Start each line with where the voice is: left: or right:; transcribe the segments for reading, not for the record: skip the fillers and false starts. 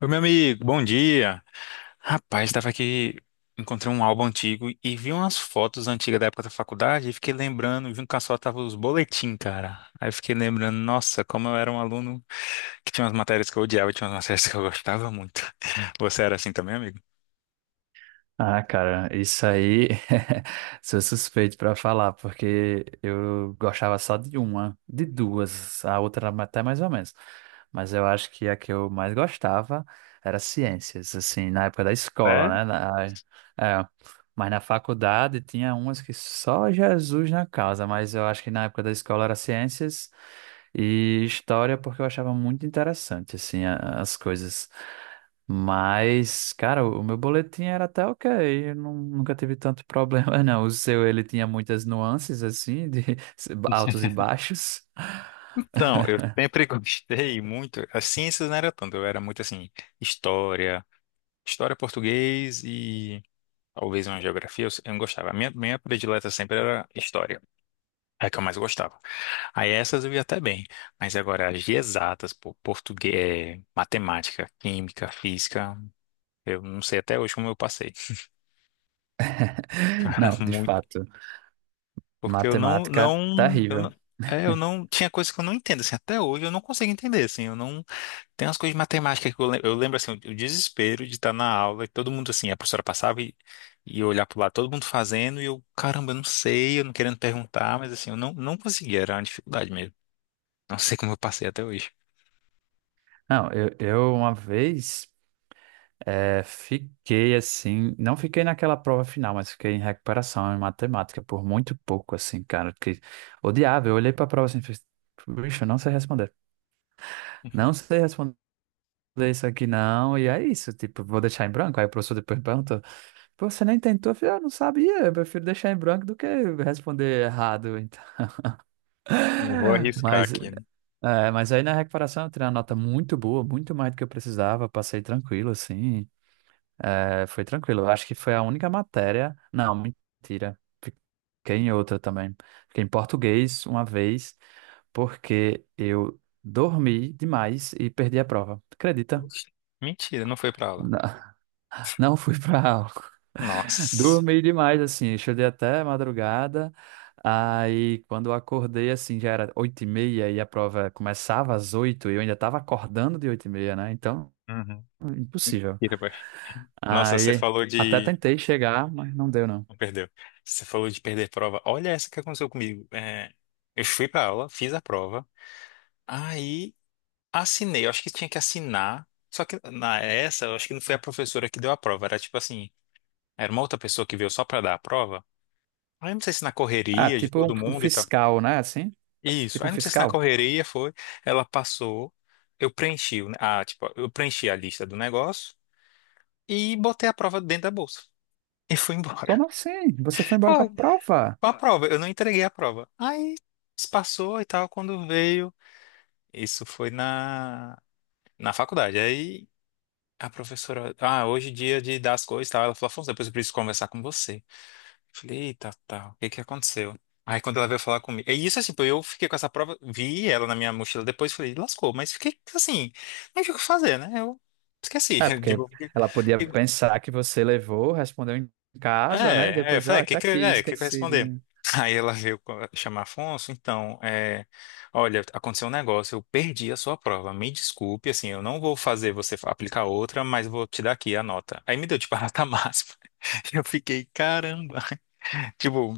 left: Oi, meu amigo, bom dia. Rapaz, estava aqui, encontrei um álbum antigo e vi umas fotos antigas da época da faculdade e fiquei lembrando, junto com a sua tava os boletim, cara. Aí eu fiquei lembrando, nossa, como eu era um aluno que tinha umas matérias que eu odiava e tinha umas matérias que eu gostava muito. Você era assim também, amigo?
right: Ah, cara, isso aí sou suspeito pra falar, porque eu gostava só de uma, de duas, a outra era até mais ou menos. Mas eu acho que a que eu mais gostava era ciências, assim, na época da escola,
left: É?
right: né? É, mas na faculdade tinha umas que só Jesus na causa, mas eu acho que na época da escola era ciências e história, porque eu achava muito interessante, assim, as coisas. Mas, cara, o meu boletim era até ok, eu não- nunca tive tanto problema, não. O seu, ele tinha muitas nuances, assim, de altos e baixos.
left: Então, eu sempre gostei muito, as ciências não era tanto, eu era muito assim, história, história português e talvez uma geografia, eu não gostava. A minha predileta sempre era história. É a que eu mais gostava. Aí essas eu ia até bem. Mas agora, as de exatas, pô, português, matemática, química, física, eu não sei até hoje como eu passei.
right: Não, de
left: Muito.
right: fato,
left: Porque eu não,
right: matemática
left: não, eu
right: terrível.
left: não, é, eu não, tinha coisas que eu não entendo, assim, até hoje eu não consigo entender, assim, eu não, tem umas coisas de matemática que eu lembro, assim, o desespero de estar na aula e todo mundo, assim, a professora passava e eu olhar pro lado, todo mundo fazendo e eu, caramba, eu não sei, eu não querendo perguntar, mas assim, eu não conseguia, era uma dificuldade mesmo. Não sei como eu passei até hoje.
right: Não, eu uma vez fiquei assim, não fiquei naquela prova final, mas fiquei em recuperação em matemática por muito pouco, assim, cara, que odiava. Eu olhei pra prova assim, e fiz, bicho, eu não sei responder. Não sei responder. Ler isso aqui não, e é isso, tipo, vou deixar em branco. Aí o professor depois perguntou, "Pô, você nem tentou?" Eu falei, eu não sabia, eu prefiro deixar em branco do que responder errado, então.
left: Não vou arriscar
right: Mas,
left: aqui, né?
right: é, mas aí na recuperação eu tirei uma nota muito boa, muito mais do que eu precisava, passei tranquilo, assim, é, foi tranquilo. Eu acho que foi a única matéria, não, mentira, fiquei em outra também. Fiquei em português uma vez, porque eu dormi demais e perdi a prova, acredita?
left: Oxi. Mentira, não foi pra aula.
right: Não fui pra aula.
left: Nossa.
right: Dormi demais, assim. Eu estudei até madrugada. Aí, quando eu acordei, assim, já era oito e meia e a prova começava às oito e eu ainda estava acordando de oito e meia, né? Então,
left: Uhum.
right: impossível.
left: Mentira, boy. Nossa, você
right: Aí,
left: falou
right: até
left: de.
right: tentei chegar, mas não deu, não.
left: Não perdeu. Você falou de perder prova. Olha essa que aconteceu comigo. É, eu fui pra aula, fiz a prova. Aí assinei, eu acho que tinha que assinar. Só que na essa, eu acho que não foi a professora que deu a prova, era tipo assim, era uma outra pessoa que veio só pra dar a prova. Aí eu não sei se na
right: Ah,
left: correria de
right: tipo um,
left: todo
right: um
left: mundo e tal.
right: fiscal, né? Assim,
left: Isso.
right: tipo
left: Aí
right: um
left: eu não sei se na
right: fiscal.
left: correria foi, ela passou, eu preenchi, tipo, eu preenchi a lista do negócio e botei a prova dentro da bolsa e fui embora.
right: Como assim? Você foi embora com a
left: Foi, foi
right: prova?
left: a prova, eu não entreguei a prova. Aí se passou e tal, quando veio, isso foi na faculdade. Aí a professora, ah, hoje é dia de dar as coisas e tal. Ela falou, Afonso, depois eu preciso conversar com você. Falei, eita, tal, o que que aconteceu? Aí quando ela veio falar comigo, é isso assim, pô, eu fiquei com essa prova, vi ela na minha mochila depois, falei, lascou, mas fiquei assim, não tinha o que fazer, né? Eu esqueci,
right: É,
left: de-
right: porque ela podia pensar que você levou, respondeu em casa, né? E
left: É, eu
right: depois,
left: falei, "É,
right: ó, tá
left: que,
right: aqui,
left: que eu
right: esqueci.
left: responder? Aí ela veio chamar Afonso, então, olha, aconteceu um negócio, eu perdi a sua prova, me desculpe, assim, eu não vou fazer você fa- aplicar outra, mas vou te dar aqui a nota. Aí me deu, tipo, a nota máxima. Eu fiquei, caramba, tipo,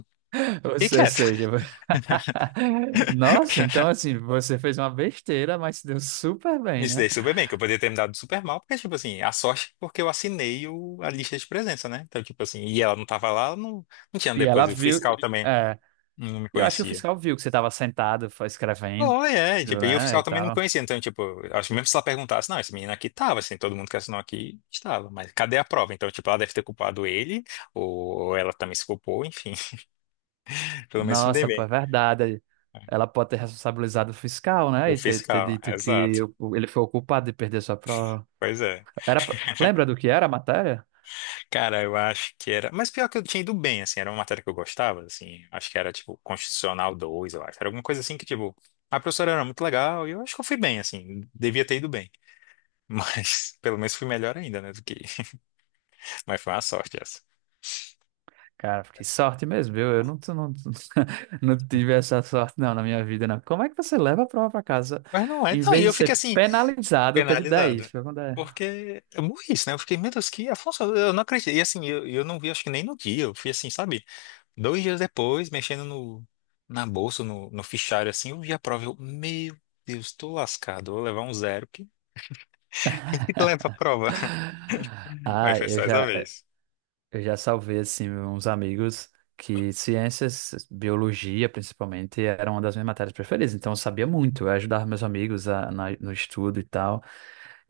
right: Ou
left: fiquei
right: se- Ou
left: quieto.
right: seja, nossa, então assim, você fez uma besteira, mas se deu super
left: Me
right: bem, né?
left: dei super bem, que eu poderia ter me dado super mal, porque, tipo assim, a sorte, porque eu assinei o- a lista de presença, né? Então, tipo assim, e ela não tava lá, não, não tinha
right: E ela
left: depois, o
right: viu,
left: fiscal também
right: é,
left: não me
right: eu acho que o
left: conhecia.
right: fiscal viu que você estava sentado, foi escrevendo,
left: Oh é, tipo, e o
right: né,
left: fiscal
right: e
left: também não me
right: tal.
left: conhecia, então, tipo, acho que mesmo se ela perguntasse, não, esse menino aqui tava, assim, todo mundo que assinou aqui estava, mas cadê a prova? Então, tipo, ela deve ter culpado ele, ou ela também se culpou, enfim, pelo menos me dei
right: Nossa, pô, é
left: bem.
right: verdade. Ela pode ter responsabilizado o fiscal, né,
left: O
right: e ter, ter
left: fiscal,
right: dito que
left: exato,
right: ele foi o culpado de perder sua prova.
left: pois é.
right: Era, lembra do que era a matéria?
left: Cara, eu acho que era, mas pior que eu tinha ido bem, assim, era uma matéria que eu gostava, assim, acho que era, tipo, Constitucional 2 eu acho, era alguma coisa assim que, tipo, a professora era muito legal, e eu acho que eu fui bem, assim, devia ter ido bem, mas pelo menos fui melhor ainda, né, do que, mas foi uma sorte essa.
right: Cara, que sorte mesmo, eu não, não, não tive essa sorte não na minha vida, não. Como é que você leva a prova para casa?
left: Mas não é.
right: Em
left: Não, e
right: vez
left: eu
right: de
left: fiquei
right: ser
left: assim,
right: penalizado, teve dez
left: penalizado.
right: foi quando é.
left: Porque eu morri, isso, né? Eu fiquei, meu Deus, que Afonso, eu não acredito. E assim, eu não vi, acho que nem no dia. Eu fui assim, sabe? 2 dias depois, mexendo no, na bolsa, no fichário, assim, eu vi a prova. Eu, meu Deus, tô lascado. Vou levar um zero. Quem que leva a prova? Mas
right: Ah,
left: foi
right: eu
left: só essa
right: já,
left: vez.
right: eu já salvei assim uns amigos que ciências, biologia principalmente, era uma das minhas matérias preferidas. Então eu sabia muito, eu ajudava meus amigos no estudo e tal.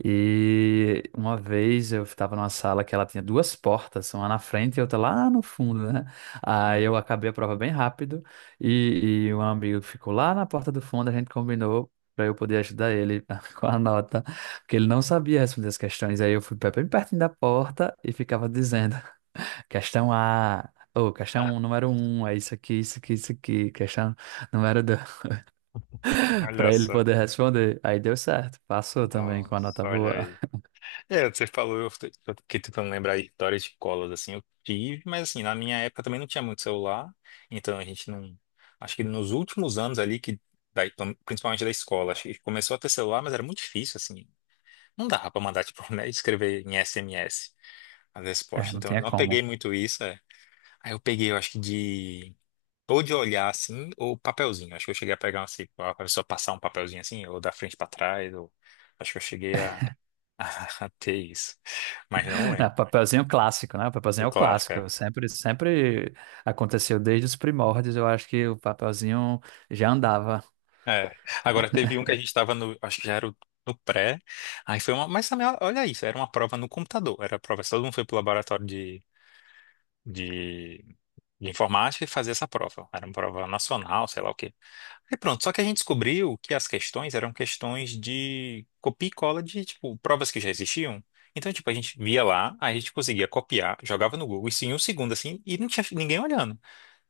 right: E uma vez eu estava numa sala que ela tinha duas portas, uma na frente e outra lá no fundo, né? Aí
left: Hum.
right: eu acabei a prova bem rápido e um amigo ficou lá na porta do fundo, a gente combinou para eu poder ajudar ele com a nota, porque ele não sabia responder as questões. Aí eu fui bem pertinho da porta e ficava dizendo questão A. Ou,
left: Ah,
right: questão número um, é isso aqui, isso aqui, isso aqui. Questão número dois,
left: olha
right: para ele
left: só.
right: poder responder. Aí deu certo, passou também com a nota
left: Nossa, olha
right: boa.
left: aí. É, você falou, eu fiquei tentando lembrar histórias de escolas assim, eu tive, mas assim, na minha época também não tinha muito celular, então a gente não, acho que nos últimos anos ali, que então, principalmente da escola, acho que começou a ter celular, mas era muito difícil, assim, não dava pra mandar, tipo, né, escrever em SMS as
right: É,
left: respostas,
right: não
left: então eu
right: tinha
left: não peguei
right: como.
left: muito isso, é. Aí eu peguei, eu acho que ou de olhar, assim, ou papelzinho, acho que eu cheguei a pegar, assim, a pessoa passar um papelzinho, assim, ou da frente pra trás, ou, acho que eu cheguei até isso. Mas não
right: Ah,
left: lembro.
right: papelzinho clássico, né? O papelzinho
left: O
right: é o
left: clássico, é.
right: clássico. Sempre, sempre aconteceu desde os primórdios. Eu acho que o papelzinho já andava.
left: É. Agora teve um que a gente estava no. Acho que já era o- no pré. Aí foi uma. Mas também, olha isso, era uma prova no computador. Era a prova. Todo mundo foi pro laboratório de, de, de informática e fazer essa prova. Era uma prova nacional, sei lá o quê. Aí pronto. Só que a gente descobriu que as questões eram questões de copia e cola de, tipo, provas que já existiam. Então, tipo, a gente via lá, aí a gente conseguia copiar, jogava no Google, isso em um segundo, assim, e não tinha ninguém olhando.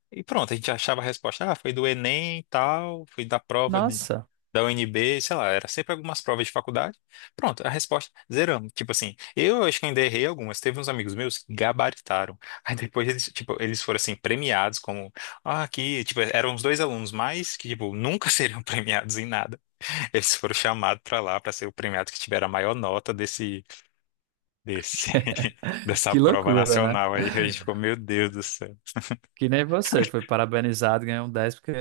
left: E pronto, a gente achava a resposta, ah, foi do Enem e tal, foi da prova de-
right: Nossa,
left: da UNB, sei lá, era sempre algumas provas de faculdade. Pronto, a resposta, zeramos. Tipo assim, eu acho que ainda errei algumas, teve uns amigos meus que gabaritaram. Aí depois eles, tipo, eles foram assim, premiados como, ah, aqui, tipo, eram os dois alunos mais que, tipo, nunca seriam premiados em nada. Eles foram chamados pra lá pra ser o premiado que tiver a maior nota desse, dessa
right: que
left: prova
right: loucura, né?
left: nacional aí. A gente ficou, meu Deus do céu.
right: Que nem você, foi parabenizado, ganhou um 10 porque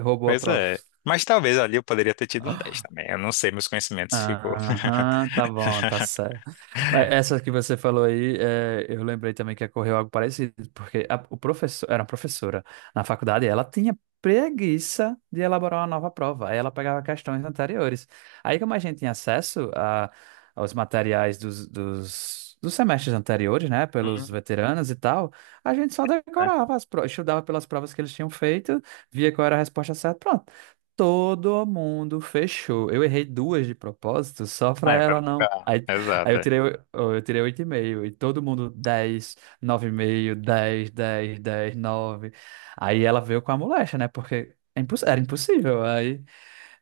right: roubou a
left: Pois
right: prova.
left: é. Mas talvez ali eu poderia ter tido um 10 também. Eu não sei, meus conhecimentos ficou.
right: Aham, tá bom, tá certo. Mas essa que você falou aí, é, eu lembrei também que ocorreu algo parecido, porque a, o professor, era uma professora na faculdade, ela tinha preguiça de elaborar uma nova prova, aí ela pegava questões anteriores. Aí, como a gente tinha acesso a, aos materiais dos semestres anteriores, né,
left: Hum,
right: pelos veteranos e tal, a gente só
left: é.
right: decorava as provas, estudava pelas provas que eles tinham feito, via qual era a resposta certa, pronto. Todo mundo fechou. Eu errei duas de propósito, só
left: Ah,
right: pra
left: é pra
right: ela
left: não
right: não.
left: ficar.
right: Aí, aí
left: Exato.
right: eu
left: É,
right: tirei, oh, eu tirei oito e meio, e todo mundo dez, nove e meio, dez, dez, dez, nove. Aí ela veio com a molecha, né? Porque é era impossível. Aí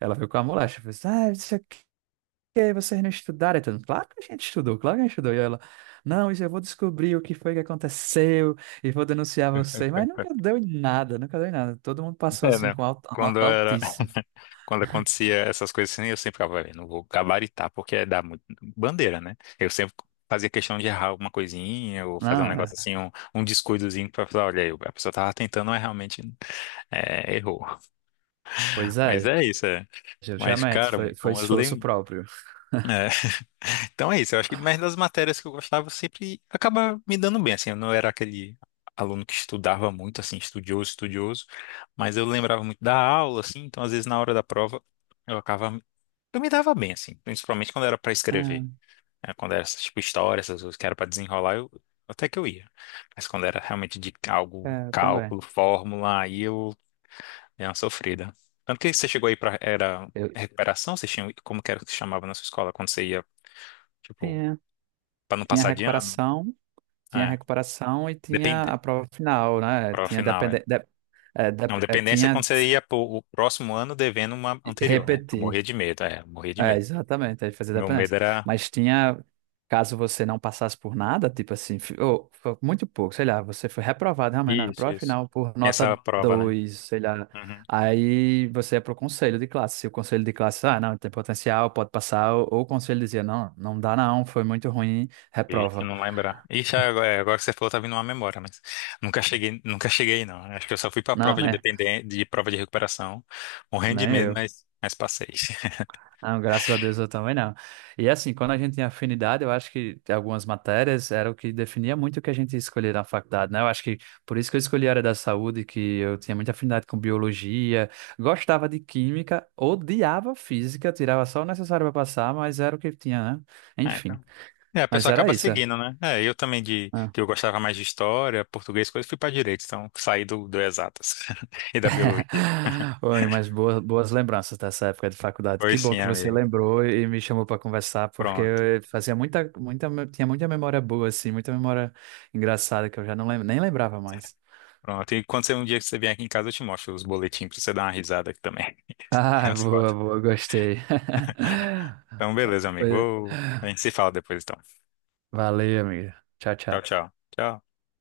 right: ela veio com a molecha. Falei, assim, ah, não sei o que, vocês não estudaram. Aí todo mundo, claro que a gente estudou, claro que a gente estudou. E ela, não, isso eu vou descobrir o que foi que aconteceu e vou denunciar vocês. Mas nunca deu em nada, nunca deu em nada. Todo mundo passou
left: É,
right: assim
left: né?
right: com
left: Quando
right: nota
left: eu era.
right: altíssima.
left: Quando acontecia essas coisas assim, eu sempre ficava, "Olha, não vou gabaritar, porque dá muito bandeira, né? Eu sempre fazia questão de errar alguma coisinha, ou fazer um
right: Não, é.
left: negócio assim, um descuidozinho pra falar, olha aí, a pessoa tava tentando, mas realmente é, errou.
right: Pois
left: Mas
right: é,
left: é isso, é. Mas,
right: justamente,
left: cara,
right: foi, foi
left: bom, as
right: esforço
left: lembranças.
right: próprio.
left: Então é isso, eu acho que mais das matérias que eu gostava eu sempre acaba me dando bem, assim, eu não era aquele aluno que estudava muito, assim, estudioso, estudioso, mas eu lembrava muito da aula, assim, então às vezes na hora da prova eu acabava, eu me dava bem, assim, principalmente quando era para escrever, né, quando era, tipo, história, essas coisas que era para desenrolar, eu, até que eu ia, mas quando era realmente de algo,
right: É, é, também.
left: cálculo, fórmula, aí eu dei uma sofrida. Tanto que você chegou aí para, era
right: Eu,
left: recuperação, vocês tinham, como que era que se chamava na sua escola, quando você ia, tipo,
right: tinha,
left: para não
right: tinha
left: passar de ano?
right: recuperação, tinha
left: É.
right: recuperação e tinha a
left: Depende.
right: prova final, né?
left: Prova
right: Tinha
left: final, é.
right: depende,
left: Não,
right: é,
left: dependência é quando
right: tinha
left: você ia pro o próximo ano devendo uma anterior, né? Eu
right: repetir.
left: morria de medo, é, eu morria de
right: É,
left: medo.
right: exatamente, aí fazia
left: Meu
right: dependência.
left: medo era.
right: Mas tinha, caso você não passasse por nada, tipo assim, foi muito pouco, sei lá, você foi reprovado realmente na
left: Isso,
right: prova
left: isso.
right: final por
left: Tinha essa
right: nota
left: prova, né?
right: dois, sei lá.
left: Uhum.
right: Aí você ia pro conselho de classe. Se o conselho de classe, ah, não, tem potencial, pode passar, ou o conselho dizia, não, não dá não, foi muito ruim,
left: Ixi,
right: reprova.
left: não lembrar. Ixi, é, agora que você falou, tá vindo uma memória, mas nunca cheguei, nunca cheguei, não. Acho que eu só fui pra
right: Não,
left: prova de
right: né?
left: dependência, de prova de recuperação, morrendo
right: Nem
left: de medo,
right: eu.
left: mas passei.
right: Não, graças a Deus eu também não. E assim, quando a gente tem afinidade, eu acho que algumas matérias era o que definia muito o que a gente escolher na faculdade, né? Eu acho que por isso que eu escolhi a área da saúde, que eu tinha muita afinidade com biologia, gostava de química, odiava física, tirava só o necessário para passar, mas era o que tinha, né?
left: É,
right: Enfim,
left: então. É, a
right: mas
left: pessoa
right: era
left: acaba
right: isso.
left: seguindo, né? É, eu também de que eu gostava mais de história, português, coisa, fui para direito, então saí do, do exatas e da biologia.
right: Oi, mas boas, boas lembranças dessa época de faculdade. Que
left: Pois
right: bom
left: sim,
right: que você
left: amigo.
right: lembrou e me chamou para conversar, porque
left: Pronto,
right: eu fazia muita, muita, tinha muita memória boa, assim, muita memória engraçada que eu já não lembro, nem lembrava mais.
left: pronto. E quando você um dia que você vier aqui em casa, eu te mostro os boletins pra você dar uma risada aqui também.
right: Ah,
left: As
right: boa,
left: fotos.
right: boa, gostei.
left: Então, beleza, amigo.
right: Foi-
left: Vou- A gente se fala depois, então.
right: Valeu, amiga. Tchau,
left: Tchau,
right: tchau.
left: tchau. Tchau.